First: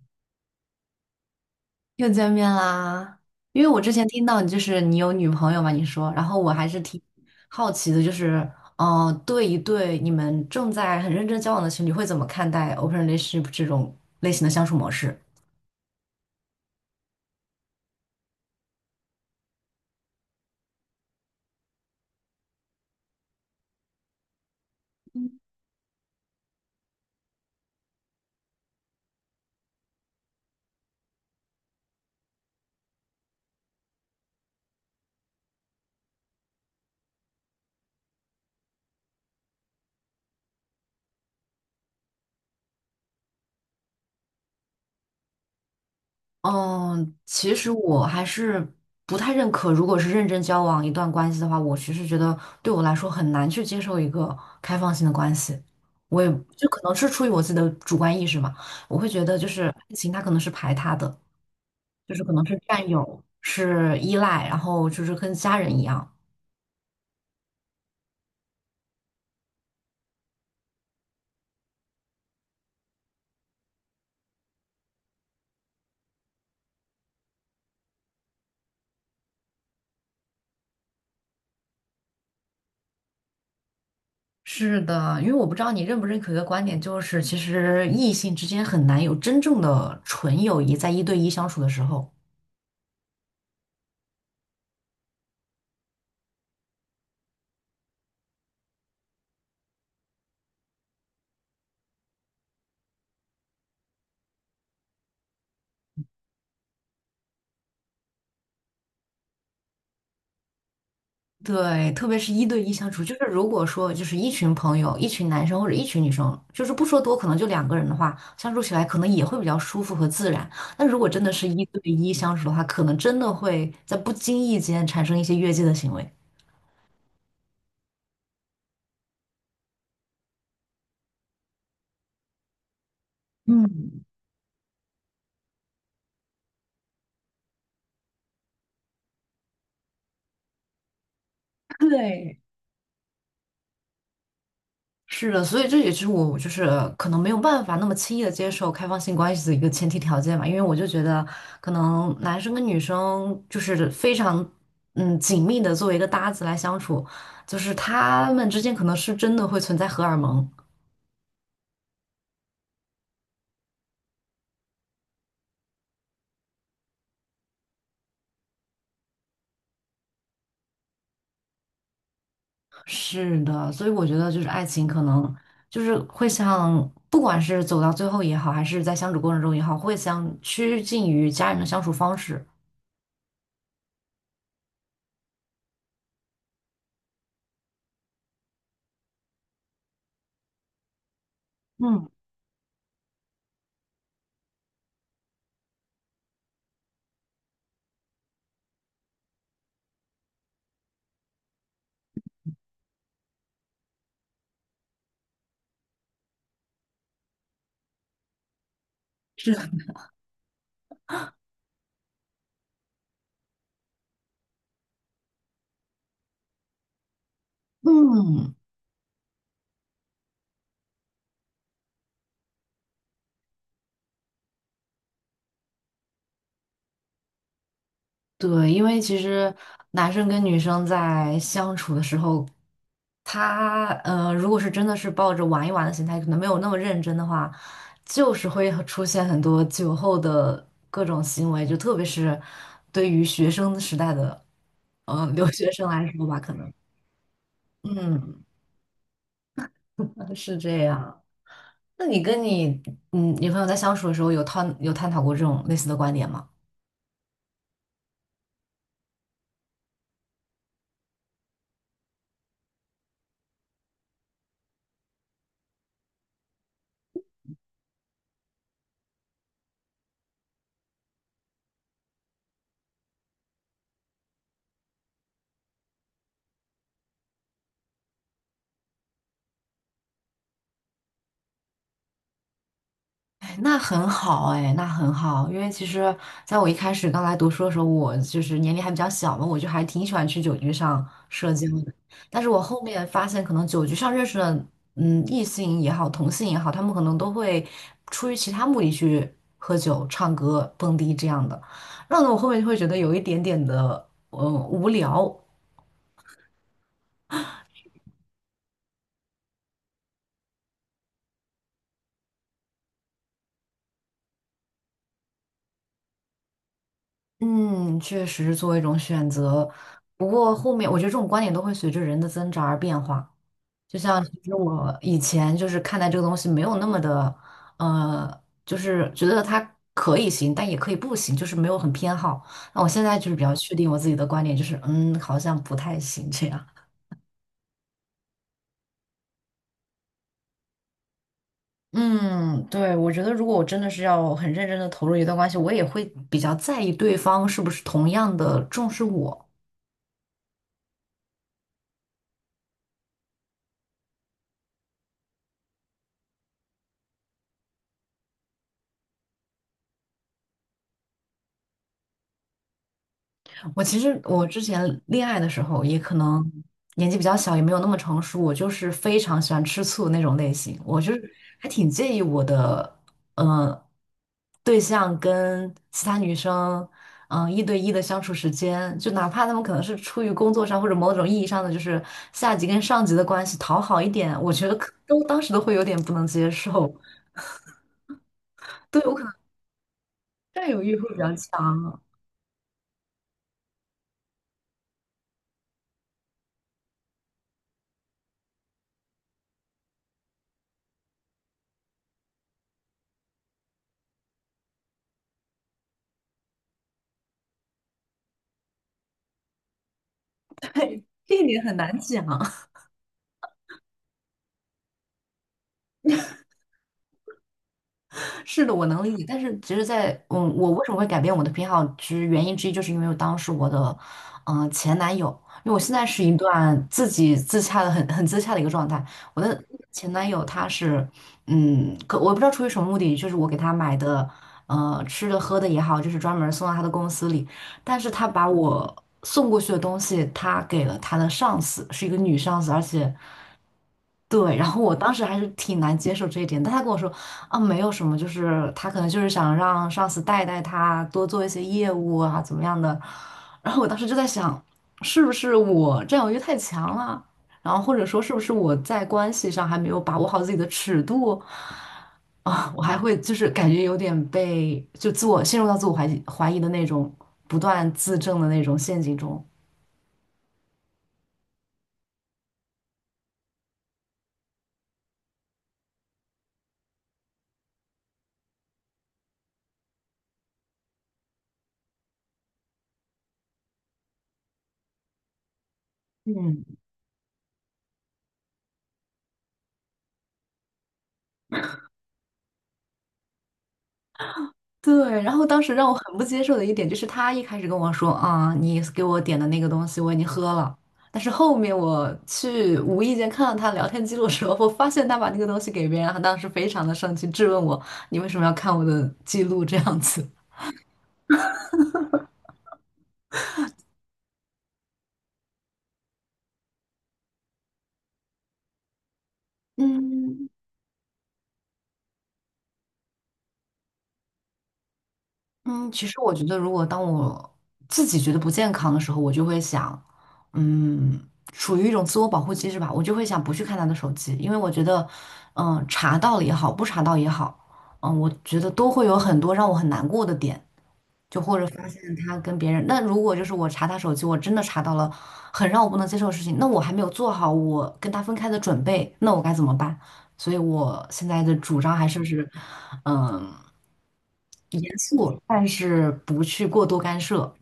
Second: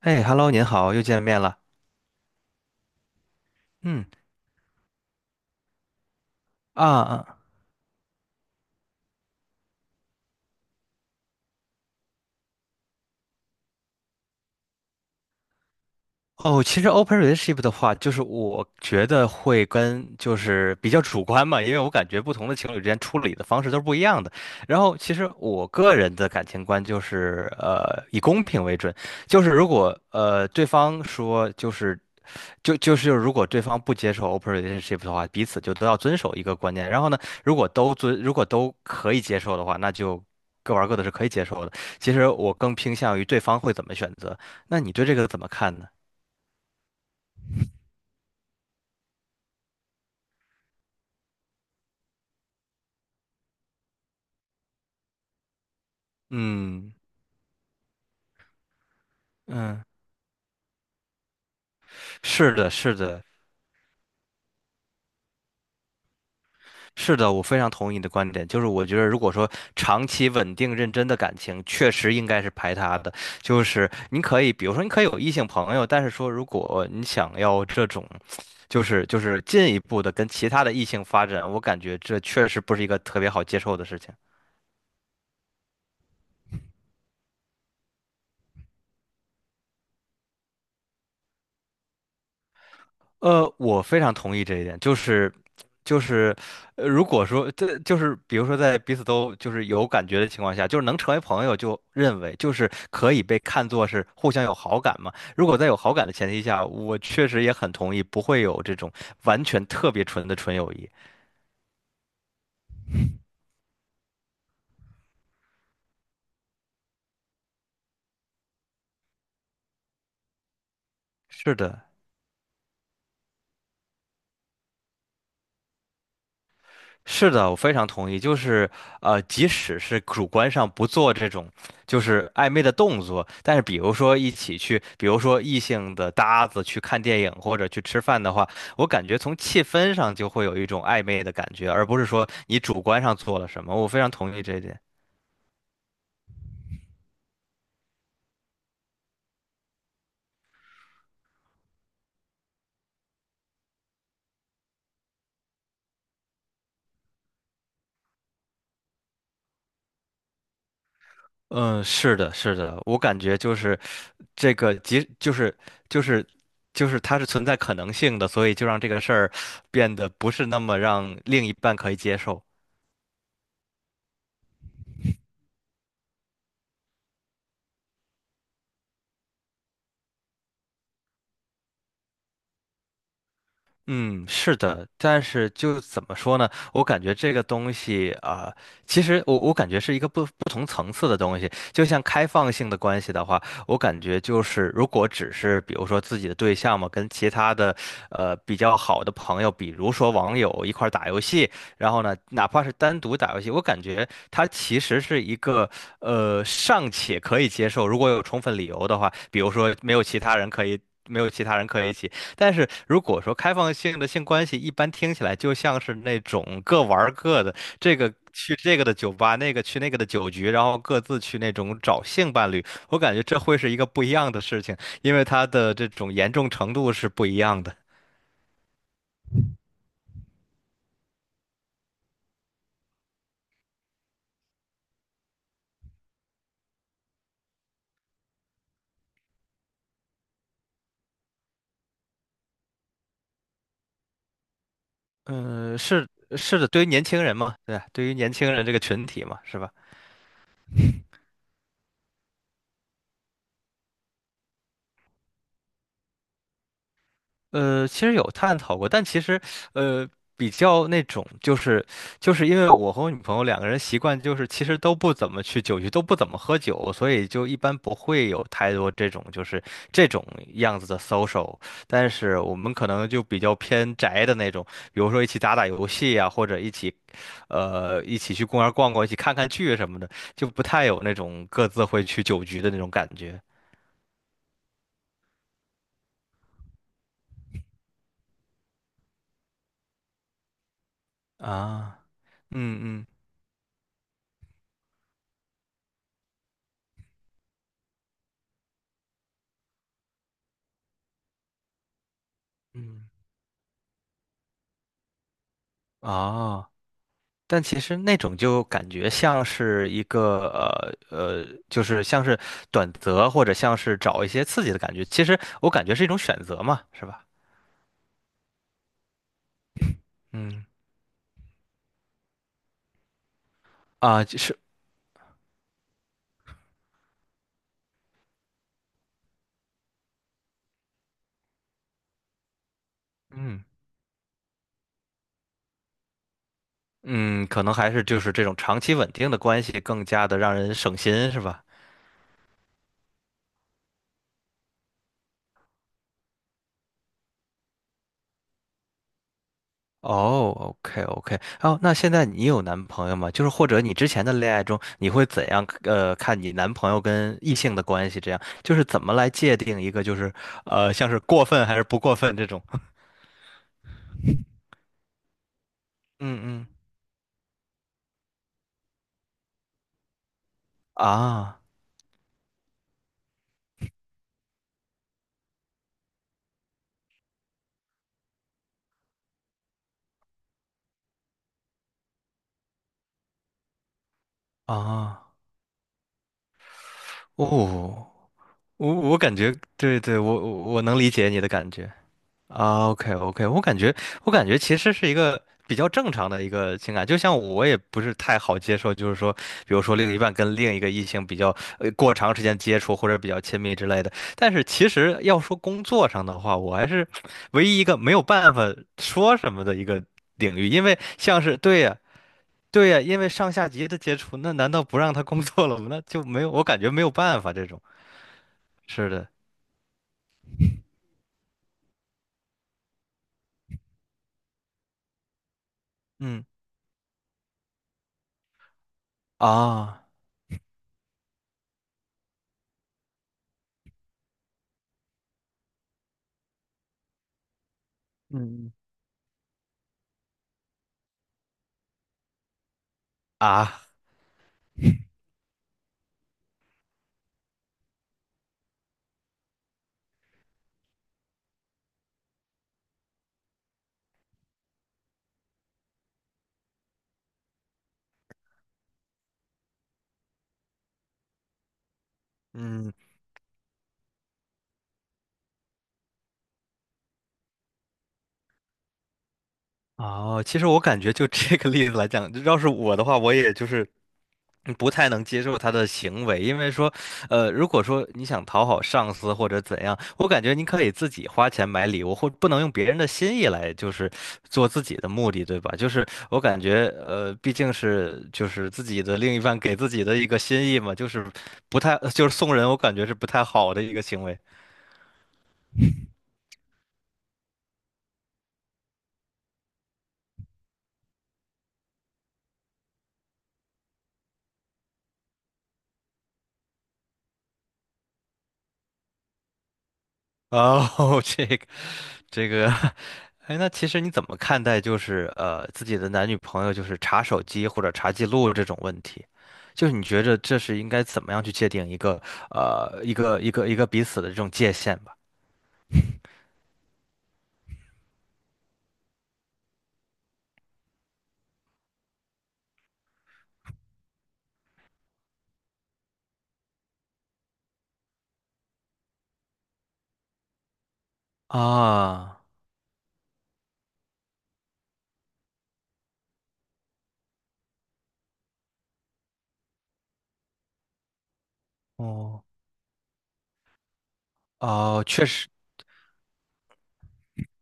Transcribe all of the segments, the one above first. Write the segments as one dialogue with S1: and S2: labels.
S1: 哎，Hello，您好，又见面了。
S2: 又见面啦！因为我之
S1: 嗯。
S2: 前听到你就是你有女朋友嘛，你说，然后我还是
S1: 啊
S2: 挺
S1: 啊。
S2: 好奇的，就是，对你们正在很认真交往的情侣会怎么看待 open relationship 这种类型的相处模式？
S1: 哦，其实 open relationship 的话，就是我觉得会跟就是比较主观嘛，因为我感觉不同的情侣之间处理的方式都是不一样的。然后，其实我个人的感情观就是以公平为准，就是如果对方说就是就是如果对方不接受 open relationship 的话，彼此就都要遵守一个观念。然后呢，如果都可以接受的话，那就各玩各的是可以接受的。其实我更偏向于对方会怎么选择，那你对这个怎么看呢？
S2: 嗯，其实我还是不太认可，如果是认真交往一段关系的话，我其实觉得对我来说很难去接受一个开放性的关系。我也就可
S1: 嗯
S2: 能是出于我自己的主观意识嘛，我会觉得就是
S1: 嗯。
S2: 爱情它可能是排他的。就是可能
S1: 是
S2: 是
S1: 的，
S2: 占
S1: 是
S2: 有，
S1: 的，
S2: 是依赖，然后就是跟家人一样。
S1: 是的，我非常同意你的观点。就是我觉得，如果说长期稳定认真的感情，确实应该是排他的。就是你可以，比如说你可以有异性朋友，但是说如果你想要这种，就是进一步的跟其他的异性发展，我感觉这确实不是一个特别好接受的事情。
S2: 是的，因为我不知道你认不认可一个观点，就是其实异性之间很难有真正的纯友谊，在一对一相处的时候。
S1: 我非常同意这一点，就是就是，如果说这就是比如说在彼此都就是有感觉的情况下，就是能成为朋友，就认为就是可以被看作是互相有好感嘛。如果在有好感的前提下，我确实也很同意，不会有这种完全特别纯的纯友谊。
S2: 对，特别是一对一相处，就是如果说就是一群朋友，一群男生或者一群女生，就是不说多，可能就两个人的话，相处起来可能也会比较舒服和自然。但如果真的是
S1: 是
S2: 一对
S1: 的。
S2: 一相处的话，可能真的会在不经意间产生一些越界的行为。
S1: 是的，我非常同意。就是，即使是主观上不做这种就是暧昧的动作，但是比如
S2: 嗯，
S1: 说一起去，比如说异性的搭子去看电影或者去吃饭的话，我感觉从气氛上就会有一种暧昧的感觉，而不是说
S2: 对。
S1: 你主观上做了什么。我非常同意这一点。
S2: 是的，所以这也是我就是可能没有办法那么轻易的接受开放性关系的一个前提条件吧，因为我就觉得可能男生跟女生就是非常紧密的作为一个搭子来相处，就是他们之间可能是真的会存在荷尔蒙。
S1: 嗯，是的，是的，我感觉就是这个，即就是就是就是它是存在可能性的，所以就让这个事儿变得不是那么让另一半可以接受。
S2: 是的，所以我觉得就是爱情可能就是会像不管是走到最后也好，还是在相处过程中也好，会像趋近于家人的相处方式。
S1: 嗯，是的，但是就怎么说呢？我感觉这个东西啊、其实我感觉是一个不同层次的东西。就像
S2: 嗯，
S1: 开放性的关系的话，我感觉就是如果只是比如说自己的对象嘛，跟其他的比较好的朋友，比如说网友一块儿打游戏，然后呢，哪怕是单独打游戏，我感觉它其实是一个尚且可以接受，如果有充分理由的话，比如
S2: 是的，
S1: 说没有其他人可以。没有其他人可以一起，但是如果说开放性的性关系，一般听起来就像是那种各玩儿各的，这个去这个的酒吧，那个去那个的酒局，然后各自去那种找性伴侣。我感觉这会是一个不一样的事情，因为它的这种严重程度是不一样的。
S2: 对，因为其实男生跟女生在相处的时候，如果是真的是抱着玩一玩的心态，可能没有那么认真的话，就是会很出现很多酒后的各种行为，就特别是对于学生时代的留学
S1: 嗯。
S2: 生来
S1: 是
S2: 说吧，可
S1: 是的，
S2: 能
S1: 对于年轻人嘛，对吧，对于年
S2: 嗯
S1: 轻人这个群体嘛，是吧？
S2: 是这样。那你跟你女朋友在相处的时候，有探讨过这种类似的观点吗？
S1: 其实有探讨过，但其实，呃，比较那种，就是因为我和我女朋友两个人习惯就是其实都不怎么去酒局，都不怎么喝酒，所以就一般不会有太多这种这种样子的 social。但是我们可能就比较偏宅的那种，比如说一起打打游戏呀、或者一起去公园逛逛，一起看看剧什么的，就不太有那种各自会去酒局的那种感觉
S2: 哎那很好哎，那很好，因为其实在我一开始刚来读书的时候，我就是年龄还比较小嘛，我就还挺喜欢去酒局上社交的。
S1: 啊。
S2: 但是我后
S1: 嗯
S2: 面
S1: 嗯
S2: 发现，可能酒局上认识的，异性也好，同性也好，他们可能都会出于其他目的去喝酒、唱歌、蹦迪这样的。那我后面就会觉得
S1: 嗯。
S2: 有一点点的，无聊。
S1: 哦。但其实那种就感觉像是一个就是像是短则或者像是找一些刺激的感觉。其实我感觉是一种选择嘛，是吧？
S2: 嗯，确实是作为一种选择，不过
S1: 嗯。
S2: 后面我觉得这种观点都会随着人的增长而变化。就像
S1: 啊，就
S2: 其实
S1: 是
S2: 我以前就是看待这个东西没有那么的，就是觉得它可以行，但也可以不行，就是没有很偏好。那我现在就是比较
S1: 嗯
S2: 确定我自己的观点，就是嗯，好像不太行这样。
S1: 嗯，可能还是就是这种长期稳定的关系更加的让人省心，是吧？
S2: 嗯，对，我觉得如果我真的是要很认真的投入一段关系，我也会比较在意对方是不是同样的重视我。
S1: 哦，OK OK。哦，那现在你有男朋友吗？就是或者你之前的恋爱中，你会怎样看你男朋友跟异性的关系？这样就是怎么来界定一个就是像是过分还是不过分这种？
S2: 我其实我之前恋爱的时候，也可
S1: 嗯
S2: 能
S1: 嗯。
S2: 年纪比较小，也没有那么成熟。我就是非常喜欢吃醋的那种类型，我就是
S1: 啊
S2: 还挺介意我的呃对象跟其他女生一对一的相处时间，就哪怕他们可能是出于工作上或者某种意义上的就是下级跟上级的关系讨好一点，我觉得可都
S1: 啊。
S2: 当时都会有点不能接受。
S1: 哦，我
S2: 对，我
S1: 我
S2: 可能
S1: 感觉对对，我我
S2: 占有
S1: 我
S2: 欲
S1: 能
S2: 会
S1: 理
S2: 比
S1: 解
S2: 较
S1: 你的感觉
S2: 强。
S1: 啊。OK OK，我感觉其实是一个比较正常的一个情感，就像我也不是太好接受，就是说，比如说另一半跟另一个异性比较过长时间接触或者比较亲密之类的。但是其实要说工作上的话，我还是唯一一个没有办法说什么的一个领域，因为
S2: 这
S1: 像
S2: 一
S1: 是
S2: 点很
S1: 对呀。
S2: 难讲。
S1: 对呀，因为上下级的接触，那难道不让他工作了吗？那就没有，我感觉没有办法这种。
S2: 是的，我能
S1: 是
S2: 理解。
S1: 的。
S2: 但是其实在，我为什么会改变我的偏好，其实原因之一就是因为我当时我的，前男友，因为我现在是一
S1: 嗯。
S2: 段自己自洽的很自洽的一个状态。我的
S1: 啊
S2: 前男友他是，可我不知道出于什么目的，就是我给他买的，吃的喝的也好，就是专门送到他的公司里，但是他把
S1: 嗯。
S2: 我送过去的东西，他给了他的上司，是一个女上司，而且。
S1: 啊。
S2: 对，然后我当时还是挺难接受这一点，但他跟我说啊，没有什么，就是他可能就是想让上司带带他，多做一些业务啊，怎么样的。然后我当时就在想，是不是我占有欲太强了？然后或者说是不是我在关系上还没有把握好自己的尺度啊？我
S1: 嗯。
S2: 还会就是感觉有点被就自我陷入到自我怀疑的那种不断自证的那种陷阱中。
S1: 哦，其实我感觉就这个例子来讲，要是我的话，我也就是不太能接受他的行为，因为说，如果说你想讨好上司或者怎样，我感觉你可以自己花钱买礼物，或不能用别人的心意来就是做自己的目的，对吧？就是我感
S2: 嗯。
S1: 觉，毕竟是就是自己的另一半给自己的一个心意嘛，就是不太就是送人，我感觉是不太好的一个行为。
S2: 对，然后当时让我很不接受的一点就是，他一开始跟我说啊，你给我点的那个东西我已经喝了，但是后面我去无意间看到他聊天记录的时候，我发现他把那个东西给别人，他当时非常的生气，质问我你为什么要看我的记录这样子。
S1: 哦，这个，哎，那其实你怎么看待就是自己的男女朋友就是查手机或者查记录这种问题？就是你觉着
S2: 嗯，
S1: 这是应该怎么样去界定一个彼此的这种界限吧？
S2: 嗯，其实我觉得，如果当我自己觉得不健康的时候，我就会想，嗯，处于一种自我保护机制吧，我就会想不去看他的手机，因为我觉得，查到了也好，不查到也好，我觉得都会有很多让我很难过的点，就或者发现他
S1: 啊。
S2: 跟别人。那如果就是我查他手机，我真的查到了很让我不能接受的事情，那我还没有做好我跟他分开的准备，那我该怎么办？所以我现在的主张还是
S1: 哦
S2: 是，嗯。严
S1: 哦，确
S2: 肃，
S1: 实。
S2: 但是不去过多干涉。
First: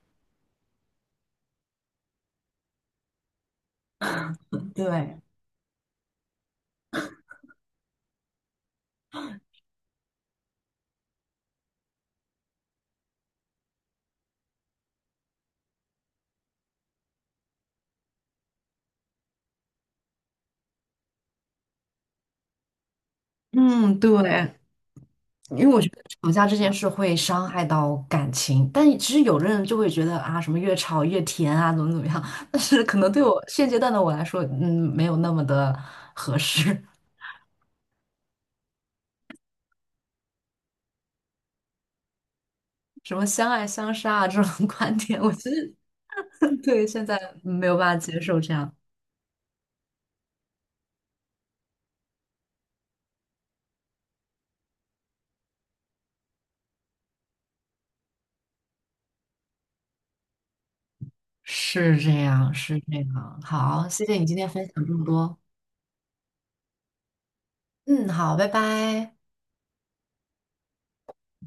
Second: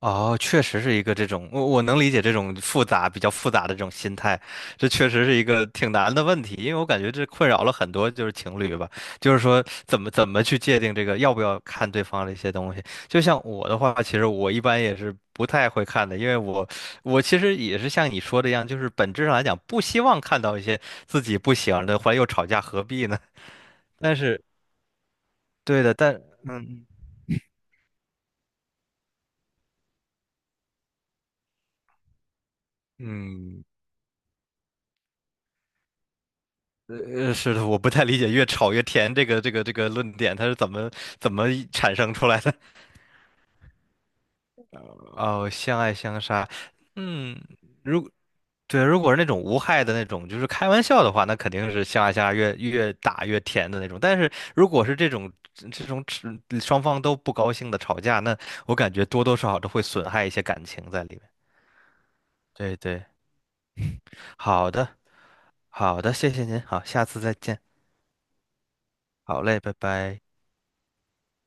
S1: 哦，确实是一个这种，我能理解这种复杂、比较复杂的这种心态，这确
S2: 对，
S1: 实是一个挺难的问题，因为我感觉这困扰了很多就是情侣吧，就是说怎么去界定这个要不要看对方的一些东西。就像我的话，其实我一般也是不太会看的，因为我其实也是像你说的一样，就是本质上来讲不希望看到一些自己不喜欢的，后来又吵架，何必呢？
S2: 嗯，对，
S1: 但是
S2: 因为我
S1: 对
S2: 觉
S1: 的，
S2: 得
S1: 但
S2: 吵架这件事会伤害到感情，但其实有的人就会觉得啊，什么越吵越甜啊，怎么怎么样，但是可能对我
S1: 嗯。
S2: 现阶段的我来说，没有那么的合适。
S1: 呃，是的，我不太理解"越吵越甜"这个这个论点，它是怎么产生出来的？
S2: 什么相爱相杀啊这种 观 点，我其
S1: 哦，
S2: 实
S1: 相爱相杀。
S2: 对现在
S1: 嗯，
S2: 没有办法接受这样。
S1: 对，如果是那种无害的那种，就是开玩笑的话，那肯定是相爱相杀越打越甜的那种。但是如果是这种只双方都不高兴的吵架，那我感觉多多少少都会损害一些感情在里面。
S2: 是这样，
S1: 对
S2: 是这
S1: 对。
S2: 样。好，谢谢你今天分
S1: 好
S2: 享
S1: 的，
S2: 这么多。
S1: 好的，谢谢您，好，下次再见，
S2: 嗯，好，拜拜。
S1: 好嘞，拜拜。